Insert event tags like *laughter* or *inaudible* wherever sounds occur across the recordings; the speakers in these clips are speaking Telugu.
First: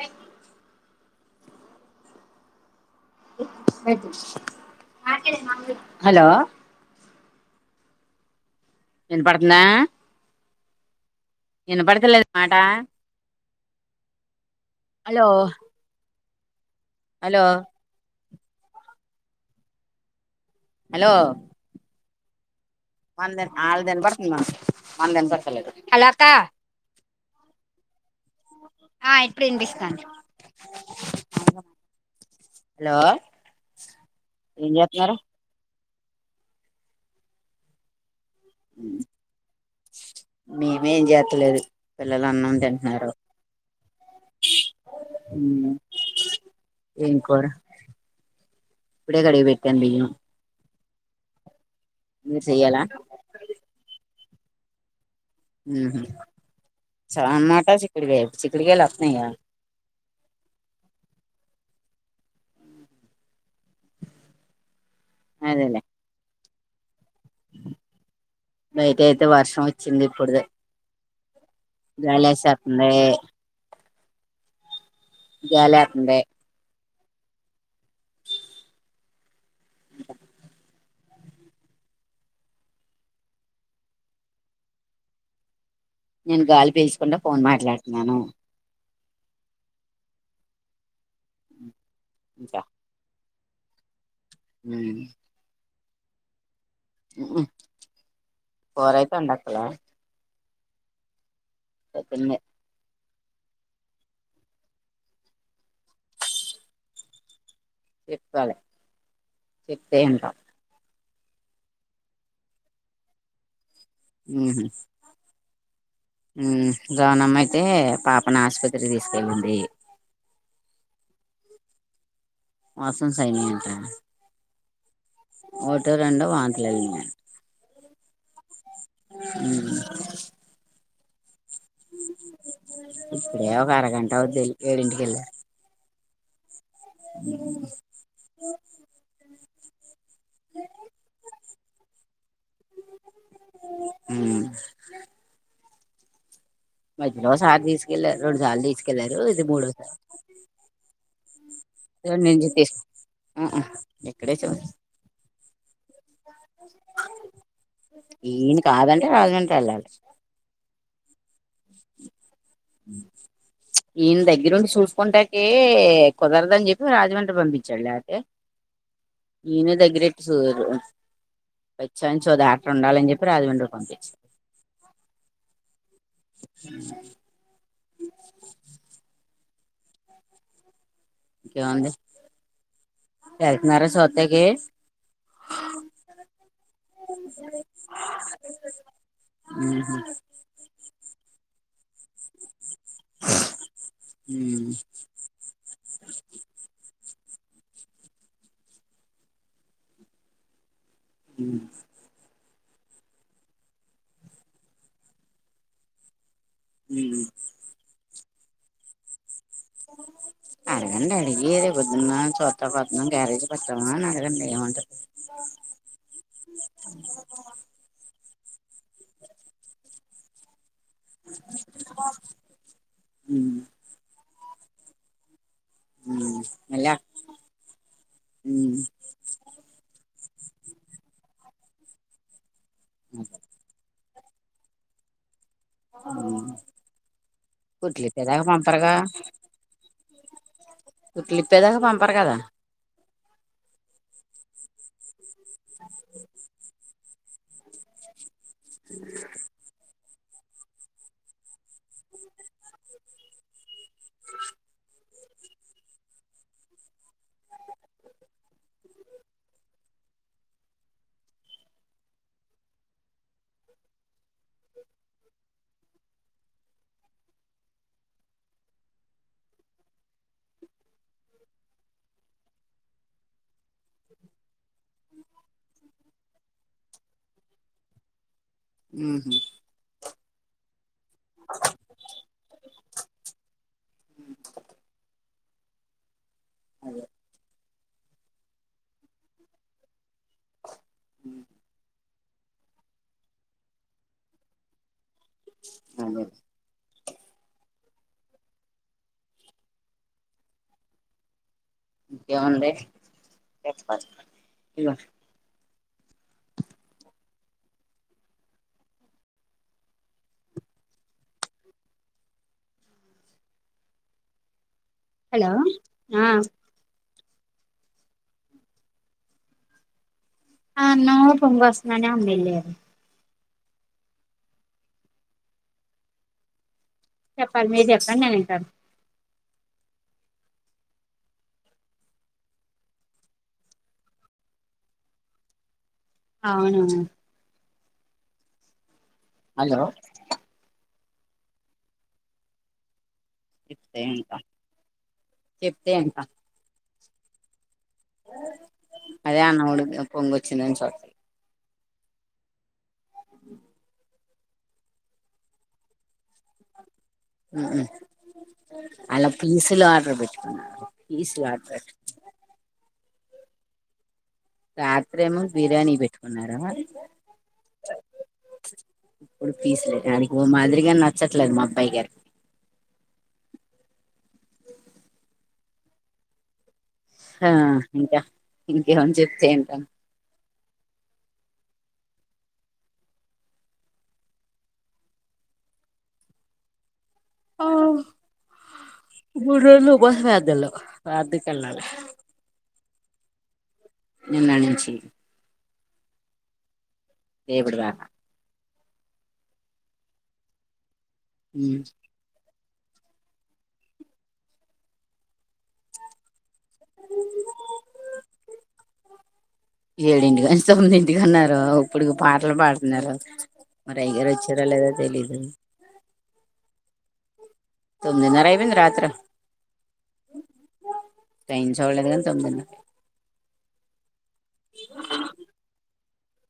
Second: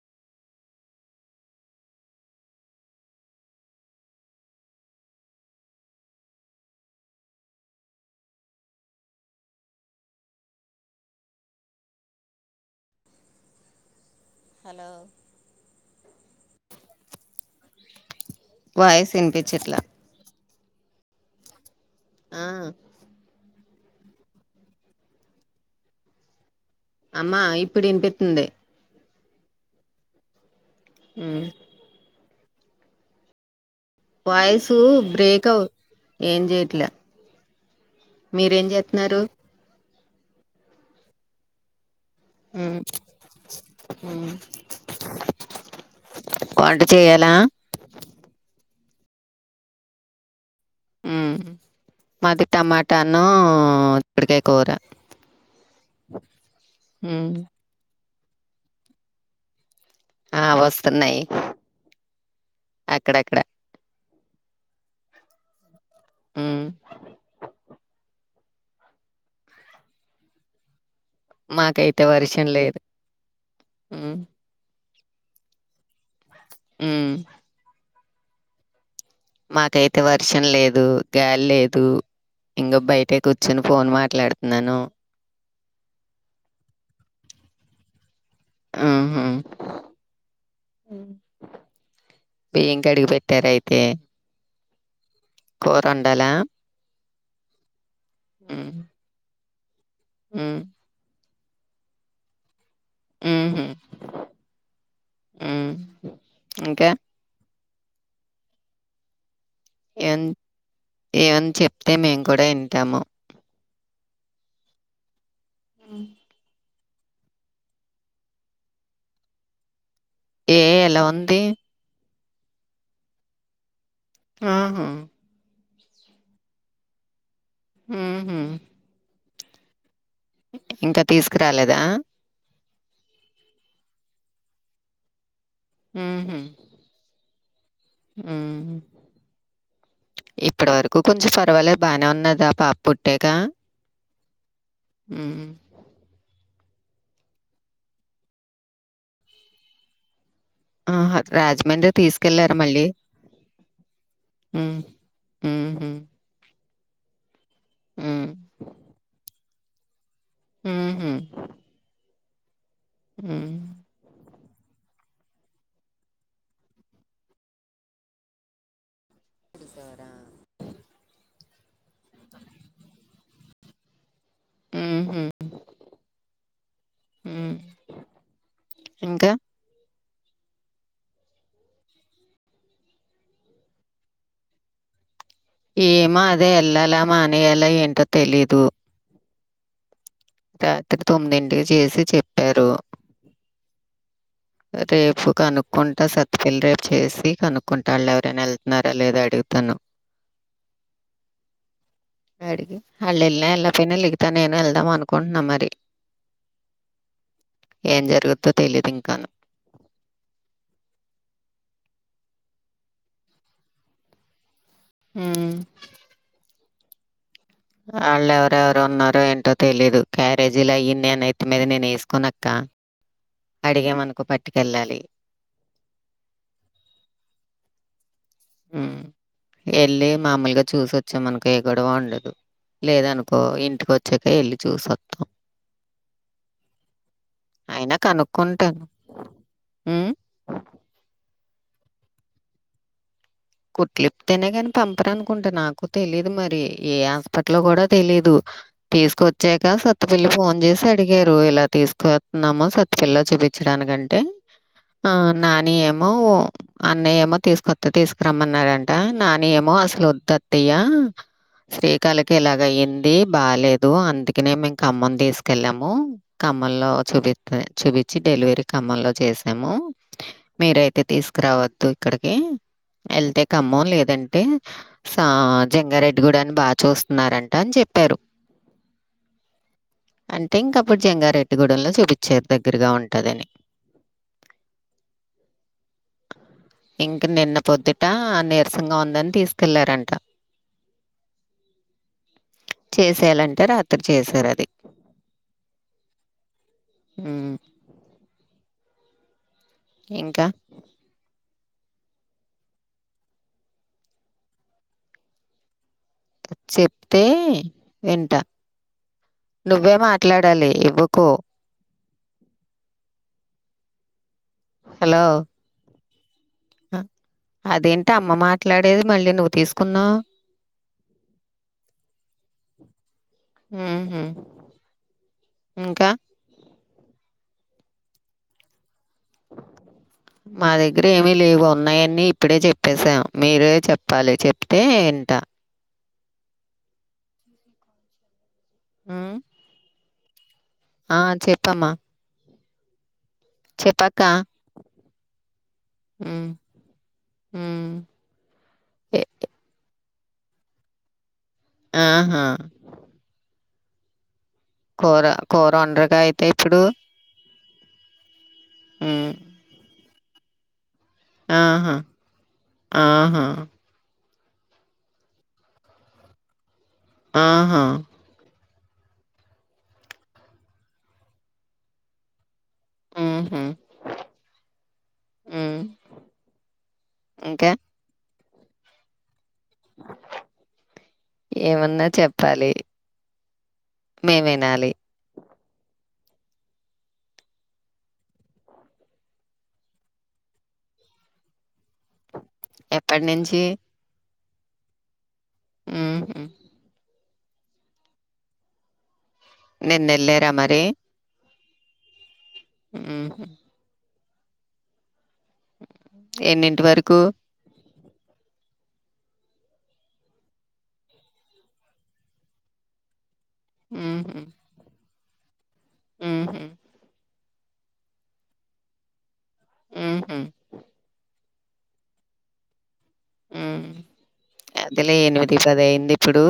అ హలో ఇనపడుతుందా ఇనపడతలేదా మాటా హలో హలో వాయిస్ వినిపించట్లా హలో ఆ ఆల్ది ఇనపడుతుంది మనకి మనది వినపడ్తలేదు అమ్మా ఇప్పుడు ఇనిపిత్తుంది ఆ ఇప్పుడు ఇనిపిస్తాంది ఉ హలో ఏం వాయిసు చేస్తున్నారు బ్రేక్ అవ్ ఏం చెయట్లే మీరేం చేత్తున్నారు మేమేం చేట్లేదు పిల్లలు అన్నం ఉమ్ తింటున్నారు ఉ వంట చేయాలా ఇప్పుడే కడిగి పెట్టాను బియ్యం ఉ మీరు మాది చెయ్యాలా టమాటాను ఇప్పట్టికాయ కూర ఉమ్ చమాటా చిక్కిడి కాయ చిక్కిడికాయలు వస్తున్నాయా ఆ వస్తున్నాయి అక్కడక్కడ అదేలే ఉ బయట అయితే వర్షం వచ్చింది ఇప్పుడుదే మాకైతే వర్షం లేదు చాలేస్స్తుంది ఉమ్ గ్యాలెత్తుంది ఉ మాకైతే వర్షం లేదు గాలి లేదు ఇంగ బయటె కూర్చొని ఫోన్ మాట్లాడుతున్నాను నేను గాలి పీల్చకుండా ఫోన్ మాట్లాడుతున్నాను ఆ ఆ బియ్యం కడికి పెట్ ట్టారైతే ఉ కూరోండాల కురైతే వండట్లే ఉ పొద్దుందే ఉహు ఉ ఇంకా చెప్పాలి చెప్పే అంట ఏమన్న చెప్తే మేము కూడా వింటాము మ్ హ్మ్. మ్ జోనమ్మయితే పాపను ఆస్పత్రికి తీసుకెళ్ళింది ఏ ఎలా ఉంది మొషన్స్ అయినాయి అంట ఆహా ఓటర్ అండ్ వంతులయినయంట మ్ హు ఉ ఇంకా తీసుకురాలేదా ఏ ఒక అర గంట అవుద్ధి ఎల్లిపోయరు ఇంటికేల్ మ్ హు అ మ్ ఇప్పటి వరకు కొంచెం పర్వాలే బానే ఉన్నదా పాప పుట్టక మ్ మ్ మధ్యలో ఒకసారి తీసుకెళ్లారు రెండు సార్లు తీసుకెళ్లారు ఇది మూడోసారి ఆహా రాజమండ్రి నుంచి తీసుకెళ్లారా తీసు మళ్ళీ ఉహు ఇక్కడే చు మ్ హు ఈయన కాదంటే రాజమండ్రి వెళ్ళాలి మ్ హు ఈయన్ దగ్ ఈ రోజు చూసుకుంటకి కుదరదు అని చెప్పి రాజమండ్రి పంపించడు లేపోతే ఈయన దగ్గరె *unintelligible* ఉండాలని చెప్పి రాజమండ్రి పంపించారు హుహు. హ్మ్. హ ఇంకా ఇకేముంది వెళ్తున్నారా సుత్తకి ఏమో అదే ఎల్లలా మానేయలా ఏంటో తెలీదు మ్ హు రాత్రి తొమ్మిదింటికి చేసి చెప్పారు ఆ రేపు కనుక్కుంటా సత్పిల్లి రేపు చేసి కనుక్కుంటడు లే ఎవరైనా వెళ్తున్నారా లేదా అడుగుతాను మ్ అడిగి వాళ్ళేళ్లి న ఎళ్ళకపోయిన లికితా నేను వెళ్దాం అనుకుంటున్నా మరి మ్ ఏం జరుగుద్దో తెలిదు ఇంకాను అహ అడగండి అడిగి రేప్ పొద్దున్న చూత్తాకి ఓత్తున్నం గ్యారేజీ పద్దామా అని అడగండి ఏమంట మ్ వాళ్ళు ఎవరెవరు ఉన్నారో ఏంటో తెలీయదు క్యారేజ్ లయ్యి నీను నత్తి మీద నేను వేసుకోనక్క ఉమ్ అడిగామనుకో ప ఇంటికికెళ్ళాలి అలా మామలుగా చూసొచ్చామనుకో ఏ గొడవ ఉండదు లేద అనుకో ఇంటికచ్చ చ్చకా వెళ్ళి చూసవొస్తాం ఉమ్ అయినా కుట్లు ఇప్పేదాకా కనుక్కుంటాను పంపరుగా హ కుట్లు ఇప్పేదాకా పంపారు కదా కుట్లిప్తేనే కాని పంపరా అనుకుంటే నాకు తెలీదు మరి ఏ హాస్పిటల్ కూడా తెలీదు తీసుకొచ్చాక స సత్తపిల్లి ఫోన్ చేసి అడిగారు ఇలా తీసుకొస్తున్నామో సత్తపిల్ల చూపించడానికంటే ఆ నాని ఏమో అన్నయ్య ఏమో తీసుకొస్త తీసుకు రమ్మన్నారంట నాని ఏమో అసలు అత్తయ్య శ్రీకాళకి ఎలాగయింది బాలేదు అందుకనే మేం ఖమ్మం తీసుకెళ్ళాము మాలో చూపించి డెలివరీ ఖమ్మం లో చేసాము మీరైతే తీసుకు కావద్దు ఇక్కడికి వెళ్తే ఖమ్మం లేదంటే సా జంగారెడ్డి కూడా అని బాగా చూస్తున్నారంట అని చెప్ప త్తరు ఉమ్ అంటే ఇంకా అప్పుడు జంగారెట్టి గూడెంలో చూపించారు దగ్గరగా ఉంటందని ఇంకా నిన్న పొద్దుట నీరసంగా ఉందని తీసుకెళ్లారంట అహ చేసేయాలంటే రాత్రి చేసారుది అదే ఉమ్మ్ ఇంకా ఇంకేముంది చెప్పాలి చెప్తే వింటా నువ్వే మాట్లాడాలి ఇవ్వకో హలో ఆ అదేంటి అమ్మ మాట్లాడేది మళ్ళీ నువ్వు తీసుకున్నావవు అన్నం పొంగు వస్తుందని అమ్మాయి వెళ్లారు ఉహు ఇంకా చెప్పాలి మీరు చెప్పండి నేను వింటను మా దగ్గర ఏమి లేవ ఉన్నాయని ఇప్పుడే చెప్పసాం మీరే చెప్పాలి చెప్తే వింటా అవునా హ్మ్. హలో ఆ చెప్పమా చెప్తే ఇంట చెప్తే ఇంట హ్మ్. హ్మ్. ఎ అదే అన్నవుడికి పొంగొచ్చిందని చూస్త ఆహా కూర కూర వండరగా అయితే ఇప్పుడు ఉహు అలా హ్మ్. పీస్లు ఆర్డర్ పెట్టుకున్నారు పీసులు ఆర్డర్ పెట్టు ఆహా ఆహా రాత్రేమో బిర్యానీ పెట్టుకున్నారా ఆహా గని ఓ మాదిరిగా నచ్చట్లేదు మా అబ్బాయి గారు ఉహు మ్ ఆ ఇంకా ఇంకేం జెప్తే ఏం ఏమన్నా చెప్పాలి మేమినాలి ఆ మూడు రోజలు ఉపవాసవే అద్దలు అద్దకల్లలే ఎప్పట్నించి నిన్న నుంచి ఉహు రేపటి దాక నిన్నెళ్లేరా మరి ఉ మ్ ఎన్నింటి వరకు ఏడింటికని తొమ్మిదింటికిన్నారు ఇప్పుడుకి పాటలు పాడుతున్నారు మరి అయగారు వచ్చారో లేదో తెలీదు ఉహు తొమ్మిదిన్నర అయిపోయింది రాత్ర ఉహు పెంచోలు గద తొమ్మిదినరకి అదిలే ఎనిమిది పది అయింది ఇప్పుడు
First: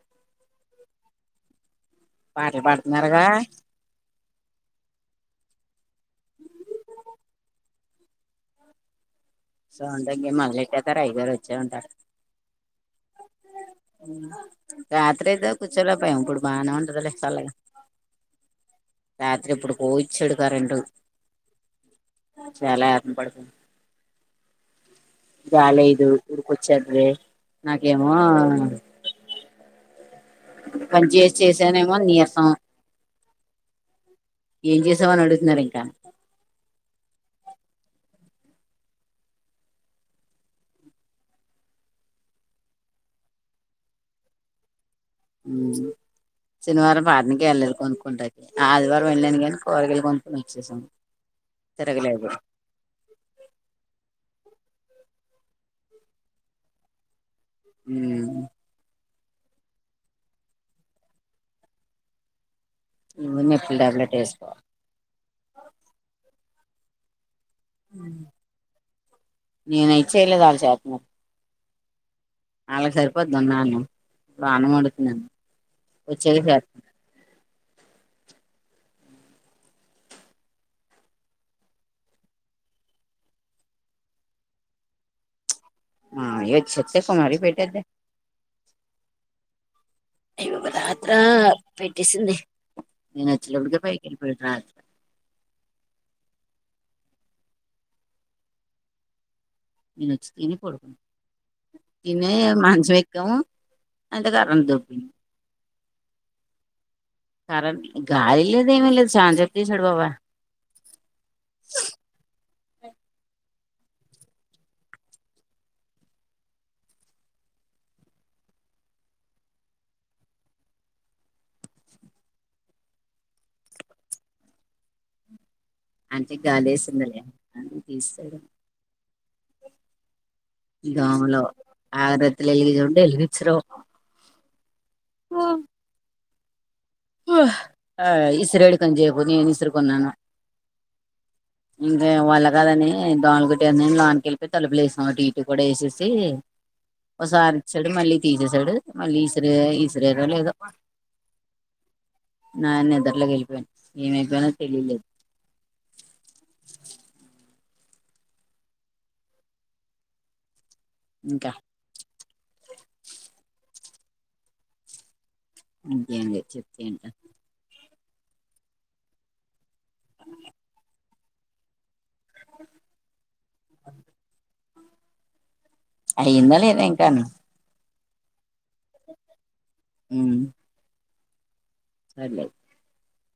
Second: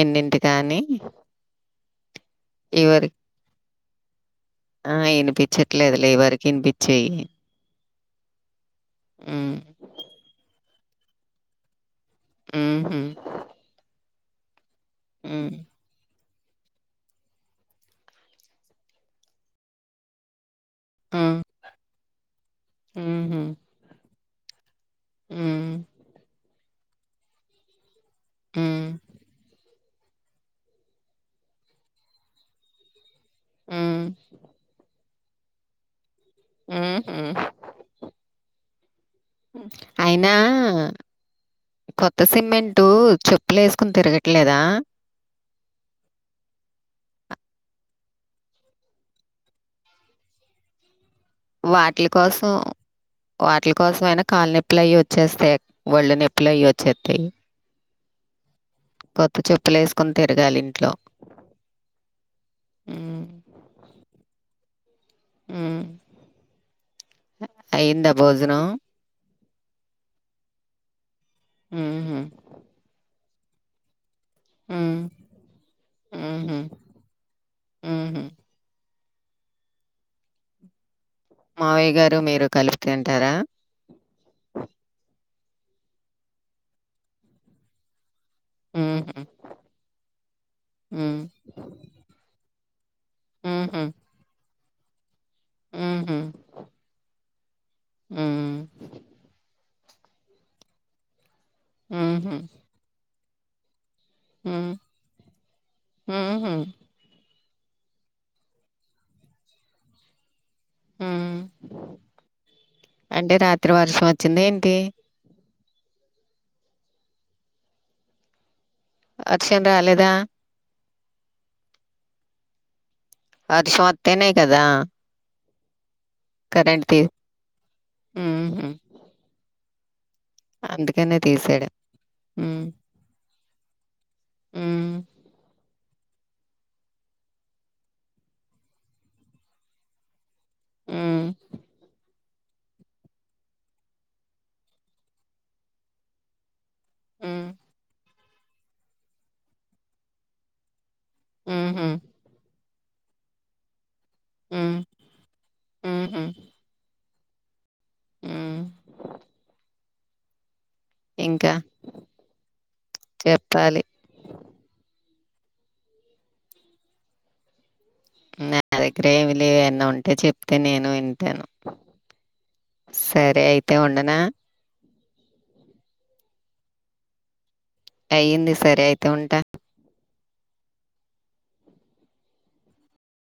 ఎన్నింటి కానీ పాట్లు పాడుతున్నారుగా ఆ ఇనిపించట్లేదులే ఎవరికి ఇనిపిచ్చాయి సౌంద్ దగి మల్లెట్టతారు అయ్యగారు వచ్చే ఉంటారు హుహు. రాత్రేదో హ్మ్. కూచోలేక పోయం ఇప్పుడు బానే ఉంటదిలే చల్లగా రాత్రి ఏప్పుడుకో ఇచ్చాడు కరెంటు ఆ చాలా ఆర్మ్ పడుపో హ్మ్. గాలైదు ఊర్కొచెద్ది నా ఏమో హ్మ్. పని చేసి చేసా నేమో నీరసం ఊ ఏం చేసావని అడుగుతున్నారు ఇంకా ఉహు అయినా కొత్త సిమెంటు చెప్పులేసుకోని తిరగట్లేదా మ్ శనివారం పాటకెళ్లలేదు కొనుక్కుంటది ఆదివారం వెళ్ళాను కానీ కూరగాయలు కొనుక్కుని వచ్చేసా వాటిల కోసం వాటిల కోసమయినా కాలి నెప్ అట్లయి వచ్చేస్తే వళ్ళు నొప్పిలయి వచ్చేత్తే మ్ కొత్త చెప్పులు వేసుకుని తిరగాలి ఇంట్లో ను మెట్ల్ టాబ్లెట్ వేసుకో అయ్యిందా భోజనం నేను ఇచ్చేయలేదు వాళ్ చేతన్నారు ఉహు అళ్ళకి సరిపోద్దున్నాను బాన హ్మ్. వండుతున్నాను వచ్చేది చే ఉహు మావయ్య గారు మీరు కలిపి తింటరా ఆ ఇయ సత్యకుమారి పేటద్దే ఉ అయ్య ఒక రాత్రా పెట్టేసింది నేనుచ్చోలోపలికే పైకిలి పోయి రా ఉహు ఉ నుచ్చి తిని పడుకును తిన హుహు. మంచం ఎక్కవు అంత కారదో ఉహు కరెంట్ గాలి లేదు ఏమి లేదు ఛానసేపు తీసాడు వా ఆ అంటే రాత్రి వర్షం వచ్చింద ఏంటి అర్షం రాలేదా వర్షం వత్తేనే కదా అంటే గాలి కరెంట్ తీ ఏసిందలే అ తీస్తా హుహు. అందుకనే దోమలు తీసాడు. ఆరతులు ఎలిగ చండి వెలిగించ్ర ఆ హ ఆ ఆ ఇసురు హడ్కని జేబు నేను ఇసురు కొన్నాను హ్మ్. ఇంగా వళ్ళ కాదని దోమలుగుట్టే ఏని లోపలకి వెళ్ళి తలుపులేసినాంటు ఇటు కూడా వేసేసి హ్మ్. ఒకసారి ఇచ్చాడు మళ్ళీ తీసేసాడు మళ్ళీ ఈశ్ర ఈశరరా లేదో ఉహు నా నిద్రలోకి వెళ్ళిపోయాను ఏమైపోయినానో హ్మ్. తెలియలేదు హుహు. హ్మ్. ఇంకా చెప్పాలి అంతే అండి చెప్తయంట నా దగ్గర ఏమి లేవన్న ఉంటే చెప్తే నేను వింటాను సరే అయితే ఉండనా అయ్యిందా లేదా ఇంకాను అయింది సరే అయిత ఉంటా ఉ సరలేదు